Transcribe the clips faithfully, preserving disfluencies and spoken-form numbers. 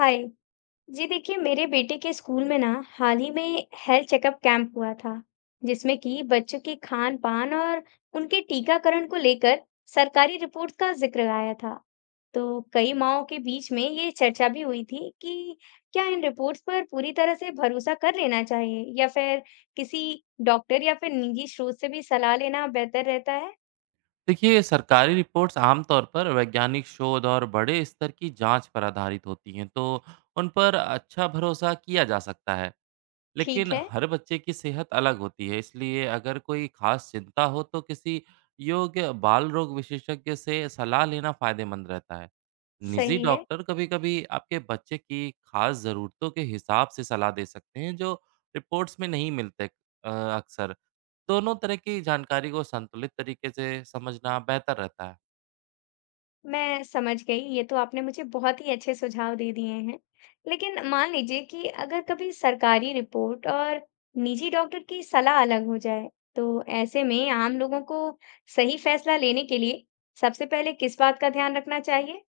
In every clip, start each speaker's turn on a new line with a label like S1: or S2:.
S1: हाय जी। देखिए मेरे बेटे के स्कूल में ना हाल ही में हेल्थ चेकअप कैंप हुआ था, जिसमें कि बच्चों के खान पान और उनके टीकाकरण को लेकर सरकारी रिपोर्ट का जिक्र आया था। तो कई माओं के बीच में ये चर्चा भी हुई थी कि क्या इन रिपोर्ट्स पर पूरी तरह से भरोसा कर लेना चाहिए या फिर किसी डॉक्टर या फिर निजी स्रोत से भी सलाह लेना बेहतर रहता है।
S2: देखिए, सरकारी रिपोर्ट्स आमतौर पर वैज्ञानिक शोध और बड़े स्तर की जांच पर आधारित होती हैं, तो उन पर अच्छा भरोसा किया जा सकता है। लेकिन
S1: ठीक है।
S2: हर बच्चे की सेहत अलग होती है, इसलिए अगर कोई खास चिंता हो तो किसी योग्य बाल रोग विशेषज्ञ से सलाह लेना फायदेमंद रहता है। निजी
S1: सही है।
S2: डॉक्टर कभी-कभी आपके बच्चे की खास ज़रूरतों के हिसाब से सलाह दे सकते हैं जो रिपोर्ट्स में नहीं मिलते। अ, अक्सर दोनों तरह की जानकारी को संतुलित तरीके से समझना बेहतर रहता है।
S1: मैं समझ गई, ये तो आपने मुझे बहुत ही अच्छे सुझाव दे दिए हैं। लेकिन मान लीजिए कि अगर कभी सरकारी रिपोर्ट और निजी डॉक्टर की सलाह अलग हो जाए तो ऐसे में आम लोगों को सही फैसला लेने के लिए सबसे पहले किस बात का ध्यान रखना चाहिए?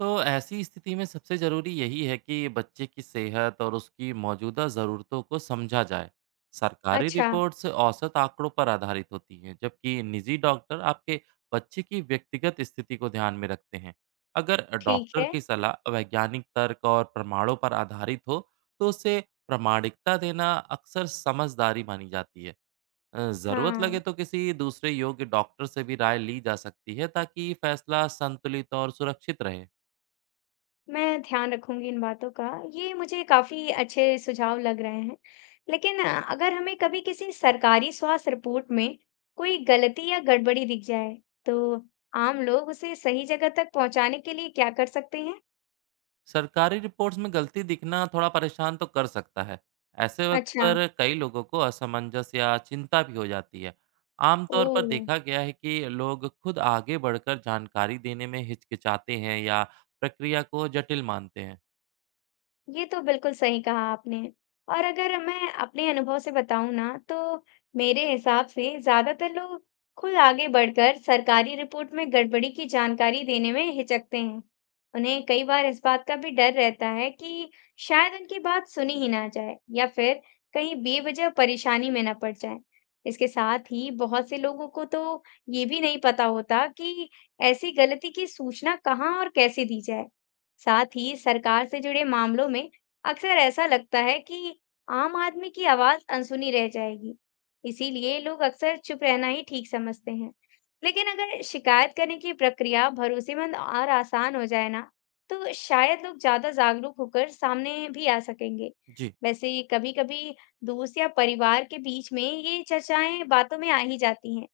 S2: तो ऐसी स्थिति में सबसे ज़रूरी यही है कि बच्चे की सेहत और उसकी मौजूदा ज़रूरतों को समझा जाए। सरकारी
S1: अच्छा।
S2: रिपोर्ट्स औसत आंकड़ों पर आधारित होती हैं, जबकि निजी डॉक्टर आपके बच्चे की व्यक्तिगत स्थिति को ध्यान में रखते हैं। अगर
S1: ठीक
S2: डॉक्टर
S1: है।
S2: की सलाह वैज्ञानिक तर्क और प्रमाणों पर आधारित हो तो उसे प्रामाणिकता देना अक्सर समझदारी मानी जाती है। अ, ज़रूरत लगे
S1: हाँ,
S2: तो किसी दूसरे योग्य डॉक्टर से भी राय ली जा सकती है ताकि फैसला संतुलित और सुरक्षित रहे।
S1: मैं ध्यान रखूंगी इन बातों का। ये मुझे काफी अच्छे सुझाव लग रहे हैं। लेकिन अ, अगर हमें कभी किसी सरकारी स्वास्थ्य रिपोर्ट में कोई गलती या गड़बड़ी दिख जाए तो आम लोग उसे सही जगह तक पहुंचाने के लिए क्या कर सकते हैं?
S2: सरकारी रिपोर्ट्स में गलती दिखना थोड़ा परेशान तो कर सकता है। ऐसे वक्त
S1: अच्छा।
S2: पर कई लोगों को असमंजस या चिंता भी हो जाती है। आमतौर पर
S1: ओ।
S2: देखा गया है कि लोग खुद आगे बढ़कर जानकारी देने में हिचकिचाते हैं या प्रक्रिया को जटिल मानते हैं।
S1: ये तो बिल्कुल सही कहा आपने। और अगर मैं अपने अनुभव से बताऊं ना तो मेरे हिसाब से ज्यादातर लोग खुद आगे बढ़कर सरकारी रिपोर्ट में गड़बड़ी की जानकारी देने में हिचकते हैं। उन्हें कई बार इस बात का भी डर रहता है कि शायद उनकी बात सुनी ही ना जाए या फिर कहीं बेवजह परेशानी में ना पड़ जाए। इसके साथ ही बहुत से लोगों को तो ये भी नहीं पता होता कि ऐसी गलती की सूचना कहाँ और कैसे दी जाए। साथ ही सरकार से जुड़े मामलों में अक्सर ऐसा लगता है कि आम आदमी की आवाज अनसुनी रह जाएगी, इसीलिए लोग अक्सर चुप रहना ही ठीक समझते हैं। लेकिन अगर शिकायत करने की प्रक्रिया भरोसेमंद और आसान हो जाए ना, तो शायद लोग ज्यादा जागरूक होकर सामने भी आ सकेंगे।
S2: जी,
S1: वैसे कभी-कभी दोस्त या परिवार के बीच में ये चर्चाएं बातों में आ ही जाती हैं,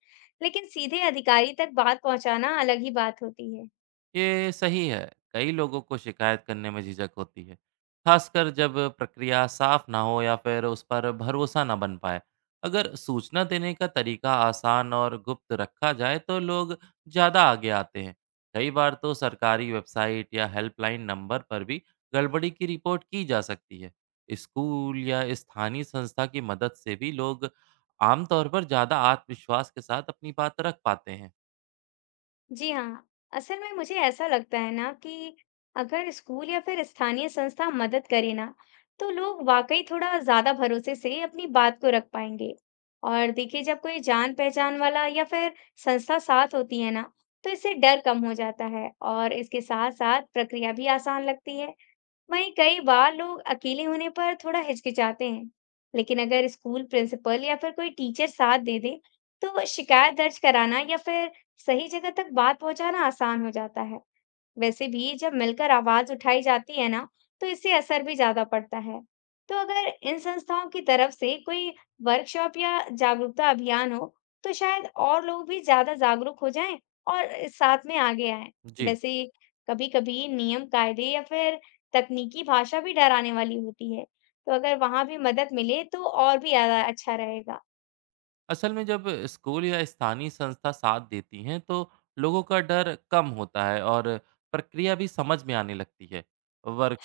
S1: लेकिन सीधे अधिकारी तक बात पहुंचाना अलग ही बात होती है।
S2: ये सही है, कई लोगों को शिकायत करने में झिझक होती है, खासकर जब प्रक्रिया साफ ना हो या फिर उस पर भरोसा ना बन पाए। अगर सूचना देने का तरीका आसान और गुप्त रखा जाए तो लोग ज़्यादा आगे आते हैं। कई बार तो सरकारी वेबसाइट या हेल्पलाइन नंबर पर भी गड़बड़ी की रिपोर्ट की जा सकती है। स्कूल या स्थानीय संस्था की मदद से भी लोग आमतौर पर ज़्यादा आत्मविश्वास के साथ अपनी बात रख पाते हैं।
S1: जी हाँ, असल में मुझे ऐसा लगता है ना कि अगर स्कूल या फिर स्थानीय संस्था मदद करे ना, तो लोग वाकई थोड़ा ज्यादा भरोसे से अपनी बात को रख पाएंगे। और देखिए, जब कोई जान पहचान वाला या फिर संस्था साथ होती है ना, तो इससे डर कम हो जाता है और इसके साथ साथ प्रक्रिया भी आसान लगती है। वहीं कई बार लोग अकेले होने पर थोड़ा हिचकिचाते हैं, लेकिन अगर स्कूल प्रिंसिपल या फिर कोई टीचर साथ दे दे, तो शिकायत दर्ज कराना या फिर सही जगह तक बात पहुंचाना आसान हो जाता है। वैसे भी जब मिलकर आवाज उठाई जाती है ना, तो इससे असर भी ज्यादा पड़ता है। तो अगर इन संस्थाओं की तरफ से कोई वर्कशॉप या जागरूकता अभियान हो, तो शायद और लोग भी ज्यादा जागरूक हो जाएं और इस साथ में आगे आएं।
S2: जी।
S1: वैसे कभी-कभी नियम, कायदे या फिर तकनीकी भाषा भी डराने वाली होती है। तो अगर वहां भी मदद मिले तो और भी ज्यादा अच्छा रहेगा।
S2: असल में जब स्कूल या स्थानीय संस्था साथ देती हैं तो लोगों का डर कम होता है और प्रक्रिया भी समझ में आने लगती है।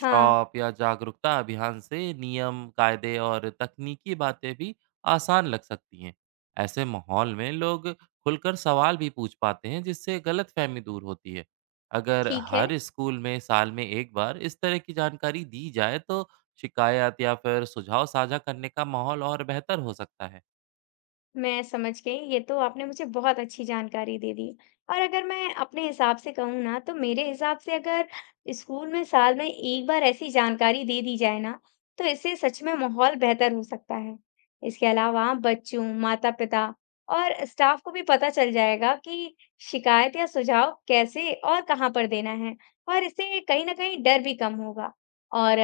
S1: हाँ,
S2: या जागरूकता अभियान से नियम, कायदे और तकनीकी बातें भी आसान लग सकती हैं। ऐसे माहौल में लोग खुलकर सवाल भी पूछ पाते हैं, जिससे गलतफहमी दूर होती है। अगर
S1: ठीक है।
S2: हर स्कूल में साल में एक बार इस तरह की जानकारी दी जाए तो शिकायत या फिर सुझाव साझा करने का माहौल और बेहतर हो सकता है।
S1: मैं समझ गई, ये तो आपने मुझे बहुत अच्छी जानकारी दे दी। और अगर मैं अपने हिसाब से कहूँ ना तो मेरे हिसाब से अगर स्कूल में साल में एक बार ऐसी जानकारी दे दी जाए ना, तो इससे सच में माहौल बेहतर हो सकता है। इसके अलावा बच्चों, माता पिता और स्टाफ को भी पता चल जाएगा कि शिकायत या सुझाव कैसे और कहाँ पर देना है, और इससे कहीं ना कहीं डर भी कम होगा। और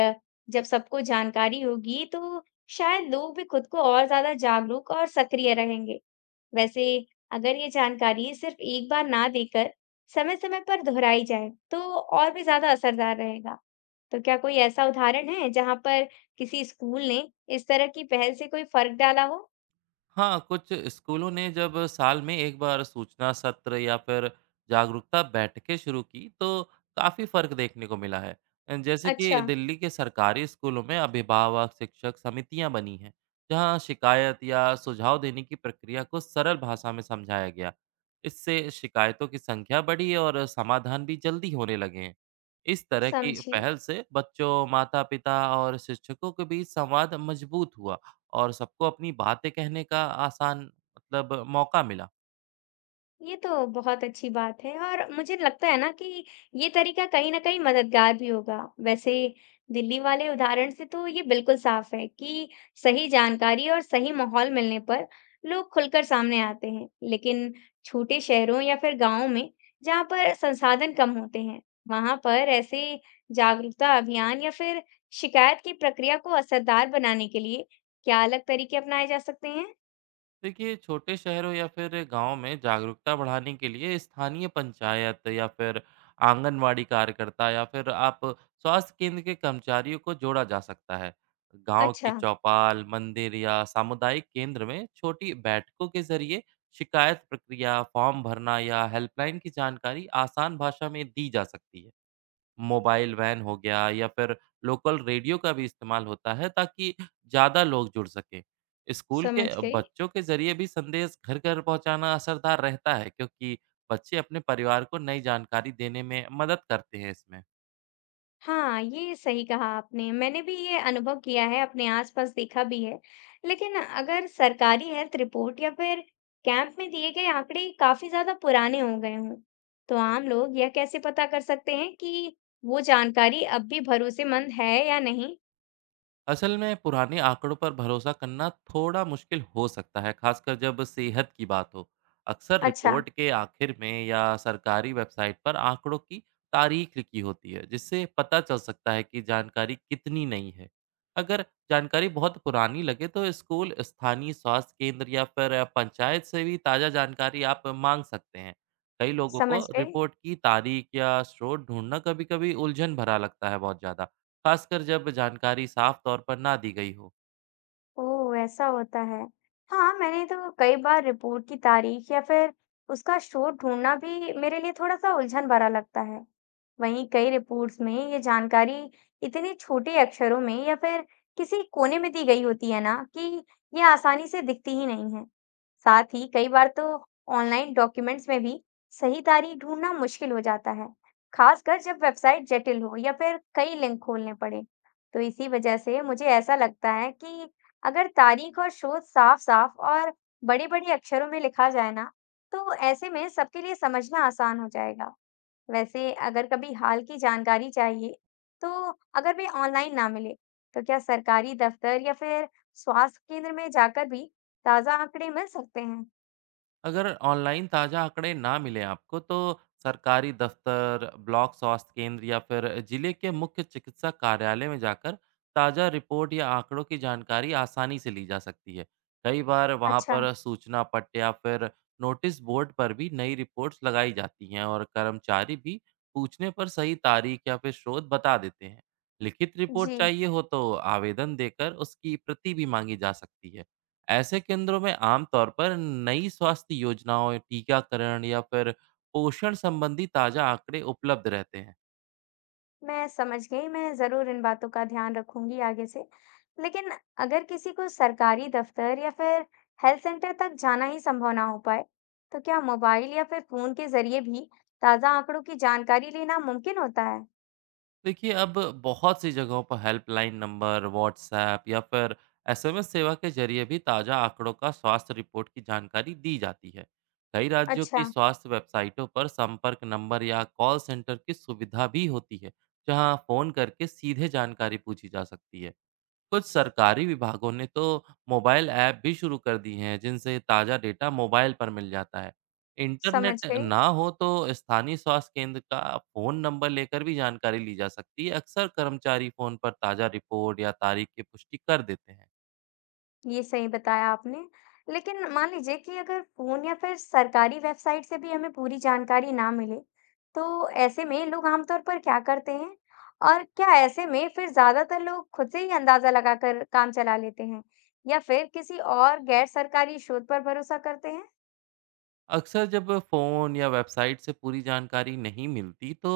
S1: जब सबको जानकारी होगी तो शायद लोग भी खुद को और ज्यादा जागरूक और सक्रिय रहेंगे। वैसे अगर ये जानकारी सिर्फ एक बार ना देकर समय-समय पर दोहराई जाए, तो और भी ज्यादा असरदार रहेगा। तो क्या कोई ऐसा उदाहरण है जहां पर किसी स्कूल ने इस तरह की पहल से कोई फर्क डाला हो?
S2: हाँ, कुछ स्कूलों ने जब साल में एक बार सूचना सत्र या फिर जागरूकता बैठकें शुरू की, तो काफ़ी फ़र्क देखने को मिला है। अ, जैसे
S1: अच्छा।
S2: कि दिल्ली के सरकारी स्कूलों में अभिभावक शिक्षक समितियाँ बनी हैं, जहाँ शिकायत या सुझाव देने की प्रक्रिया को सरल भाषा में समझाया गया। इससे शिकायतों की संख्या बढ़ी और समाधान भी जल्दी होने लगे हैं। इस तरह की
S1: समझी।
S2: पहल से बच्चों, माता-पिता और शिक्षकों के बीच संवाद मजबूत हुआ। और सबको अपनी बातें कहने का आसान मतलब मौका मिला।
S1: ये तो बहुत अच्छी बात है और मुझे लगता है ना कि ये तरीका कहीं ना कहीं मददगार भी होगा। वैसे दिल्ली वाले उदाहरण से तो ये बिल्कुल साफ है कि सही जानकारी और सही माहौल मिलने पर लोग खुलकर सामने आते हैं। लेकिन छोटे शहरों या फिर गांवों में, जहाँ पर संसाधन कम होते हैं, वहां पर ऐसे जागरूकता अभियान या फिर शिकायत की प्रक्रिया को असरदार बनाने के लिए क्या अलग तरीके अपनाए जा सकते हैं?
S2: देखिए, छोटे शहरों या फिर गाँव में जागरूकता बढ़ाने के लिए स्थानीय पंचायत या फिर आंगनवाड़ी कार्यकर्ता या फिर आप स्वास्थ्य केंद्र के कर्मचारियों को जोड़ा जा सकता है। गांव की
S1: अच्छा।
S2: चौपाल, मंदिर या सामुदायिक केंद्र में छोटी बैठकों के जरिए शिकायत प्रक्रिया, फॉर्म भरना या हेल्पलाइन की जानकारी आसान भाषा में दी जा सकती है। मोबाइल वैन हो गया या फिर लोकल रेडियो का भी इस्तेमाल होता है ताकि ज़्यादा लोग जुड़ सकें। स्कूल के
S1: समझ गई।
S2: बच्चों के ज़रिए भी संदेश घर-घर पहुँचाना असरदार रहता है, क्योंकि बच्चे अपने परिवार को नई जानकारी देने में मदद करते हैं इसमें।
S1: हाँ, ये सही कहा आपने। मैंने भी ये अनुभव किया है, अपने आसपास देखा भी है। लेकिन अगर सरकारी हेल्थ रिपोर्ट या फिर कैंप में दिए गए आंकड़े काफी ज्यादा पुराने हो गए हों, तो आम लोग यह कैसे पता कर सकते हैं कि वो जानकारी अब भी भरोसेमंद है या नहीं?
S2: असल में पुराने आंकड़ों पर भरोसा करना थोड़ा मुश्किल हो सकता है, खासकर जब सेहत की बात हो। अक्सर
S1: अच्छा।
S2: रिपोर्ट के आखिर में या सरकारी वेबसाइट पर आंकड़ों की तारीख लिखी होती है, जिससे पता चल सकता है कि जानकारी कितनी नई है। अगर जानकारी बहुत पुरानी लगे तो स्कूल, स्थानीय स्वास्थ्य केंद्र या फिर पंचायत से भी ताज़ा जानकारी आप मांग सकते हैं। कई लोगों को
S1: समझ गई।
S2: रिपोर्ट की तारीख या स्रोत ढूंढना कभी-कभी उलझन भरा लगता है बहुत ज़्यादा। खासकर जब जानकारी साफ तौर पर ना दी गई हो।
S1: ओह! ऐसा होता है। हाँ, मैंने तो कई बार रिपोर्ट की तारीख या फिर उसका स्रोत ढूँढना भी मेरे लिए थोड़ा-सा उलझन भरा लगता है। वहीं कई रिपोर्ट्स में ये जानकारी इतने छोटे अक्षरों में या फिर किसी कोने में दी गई होती है ना कि ये आसानी से दिखती ही नहीं है। साथ ही कई बार तो ऑनलाइन डॉक्यूमेंट्स में भी सही तारीख ढूँढना मुश्किल हो जाता है, खासकर जब वेबसाइट जटिल हो या फिर कई लिंक खोलने पड़ें। तो इसी वजह से मुझे ऐसा लगता है कि अगर तारीख और स्रोत साफ-साफ और बड़े-बड़े अक्षरों में लिखा जाए ना, तो ऐसे में सबके लिए समझना आसान हो जाएगा। वैसे अगर कभी हाल की जानकारी चाहिए, तो अगर वे ऑनलाइन ना मिले, तो क्या सरकारी दफ्तर या फिर स्वास्थ्य केंद्र में जाकर भी ताज़ा आंकड़े मिल सकते हैं?
S2: अगर ऑनलाइन ताज़ा आंकड़े ना मिले आपको तो सरकारी दफ्तर, ब्लॉक स्वास्थ्य केंद्र या फिर जिले के मुख्य चिकित्सा कार्यालय में जाकर ताज़ा रिपोर्ट या आंकड़ों की जानकारी आसानी से ली जा सकती है। कई बार वहाँ
S1: अच्छा।
S2: पर सूचना पट्ट या फिर नोटिस बोर्ड पर भी नई रिपोर्ट्स लगाई जाती हैं और कर्मचारी भी पूछने पर सही तारीख या फिर स्रोत बता देते हैं। लिखित रिपोर्ट
S1: जी।
S2: चाहिए हो तो आवेदन देकर उसकी प्रति भी मांगी जा सकती है। ऐसे केंद्रों में आमतौर पर नई स्वास्थ्य योजनाओं, टीकाकरण या फिर पोषण संबंधी ताज़ा आंकड़े उपलब्ध रहते हैं।
S1: मैं समझ गई, मैं ज़रूर इन बातों का ध्यान रखूंगी आगे से। लेकिन अगर किसी को सरकारी दफ्तर या फिर हेल्थ सेंटर तक जाना ही संभव ना हो पाए, तो क्या मोबाइल या फिर फ़ोन के ज़रिए भी ताज़ा आंकड़ों की जानकारी लेना मुमकिन होता है?
S2: देखिए, अब बहुत सी जगहों पर हेल्पलाइन नंबर, व्हाट्सएप या फिर एस एम एस सेवा के जरिए भी ताज़ा आंकड़ों का स्वास्थ्य रिपोर्ट की जानकारी दी जाती है। कई राज्यों
S1: अच्छा।
S2: की स्वास्थ्य वेबसाइटों पर संपर्क नंबर या कॉल सेंटर की सुविधा भी होती है, जहां फ़ोन करके सीधे जानकारी पूछी जा सकती है। कुछ सरकारी विभागों ने तो मोबाइल ऐप भी शुरू कर दी हैं, जिनसे ताज़ा डेटा मोबाइल पर मिल जाता है।
S1: समझ
S2: इंटरनेट
S1: गई।
S2: ना हो तो स्थानीय स्वास्थ्य केंद्र का फ़ोन नंबर लेकर भी जानकारी ली जा सकती है। अक्सर कर्मचारी फ़ोन पर ताज़ा रिपोर्ट या तारीख की पुष्टि कर देते हैं।
S1: ये सही बताया आपने। लेकिन मान लीजिए कि अगर फोन या फिर सरकारी वेबसाइट से भी हमें पूरी जानकारी ना मिले तो ऐसे में लोग आमतौर पर क्या करते हैं, और क्या ऐसे में फिर ज्यादातर लोग खुद से ही अंदाजा लगाकर काम चला लेते हैं या फिर किसी और गैर सरकारी स्रोत पर भरोसा करते हैं?
S2: अक्सर जब फ़ोन या वेबसाइट से पूरी जानकारी नहीं मिलती तो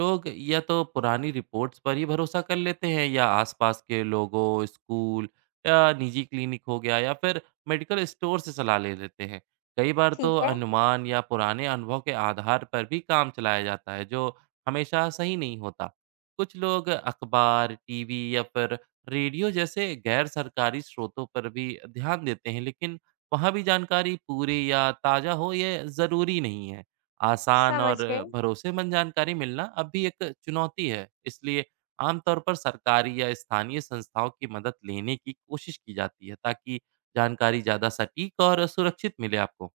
S2: लोग या तो पुरानी रिपोर्ट्स पर ही भरोसा कर लेते हैं, या आसपास के लोगों, स्कूल या निजी क्लिनिक हो गया या फिर मेडिकल स्टोर से सलाह ले लेते हैं। कई बार
S1: ठीक
S2: तो
S1: है।
S2: अनुमान या पुराने अनुभव के आधार पर भी काम चलाया जाता है, जो हमेशा सही नहीं होता। कुछ लोग अखबार, टीवी या फिर रेडियो जैसे गैर सरकारी स्रोतों पर भी ध्यान देते हैं, लेकिन वहाँ भी जानकारी पूरी या ताज़ा हो ये ज़रूरी नहीं है। आसान
S1: समझ
S2: और
S1: गए।
S2: भरोसेमंद जानकारी मिलना अब भी एक चुनौती है, इसलिए आमतौर पर सरकारी या स्थानीय संस्थाओं की मदद लेने की कोशिश की जाती है ताकि जानकारी ज़्यादा सटीक और सुरक्षित मिले आपको।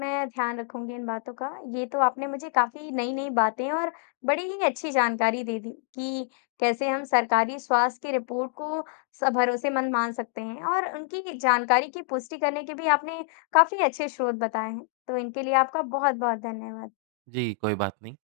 S1: मैं ध्यान रखूंगी इन बातों का। ये तो आपने मुझे काफ़ी नई-नई बातें और बड़ी ही अच्छी जानकारी दे दी कि कैसे हम सरकारी स्वास्थ्य की रिपोर्ट को स भरोसेमंद मान सकते हैं और उनकी जानकारी की पुष्टि करने के भी आपने काफ़ी अच्छे स्रोत बताए हैं। तो इनके लिए आपका बहुत-बहुत धन्यवाद।
S2: जी, कोई बात नहीं।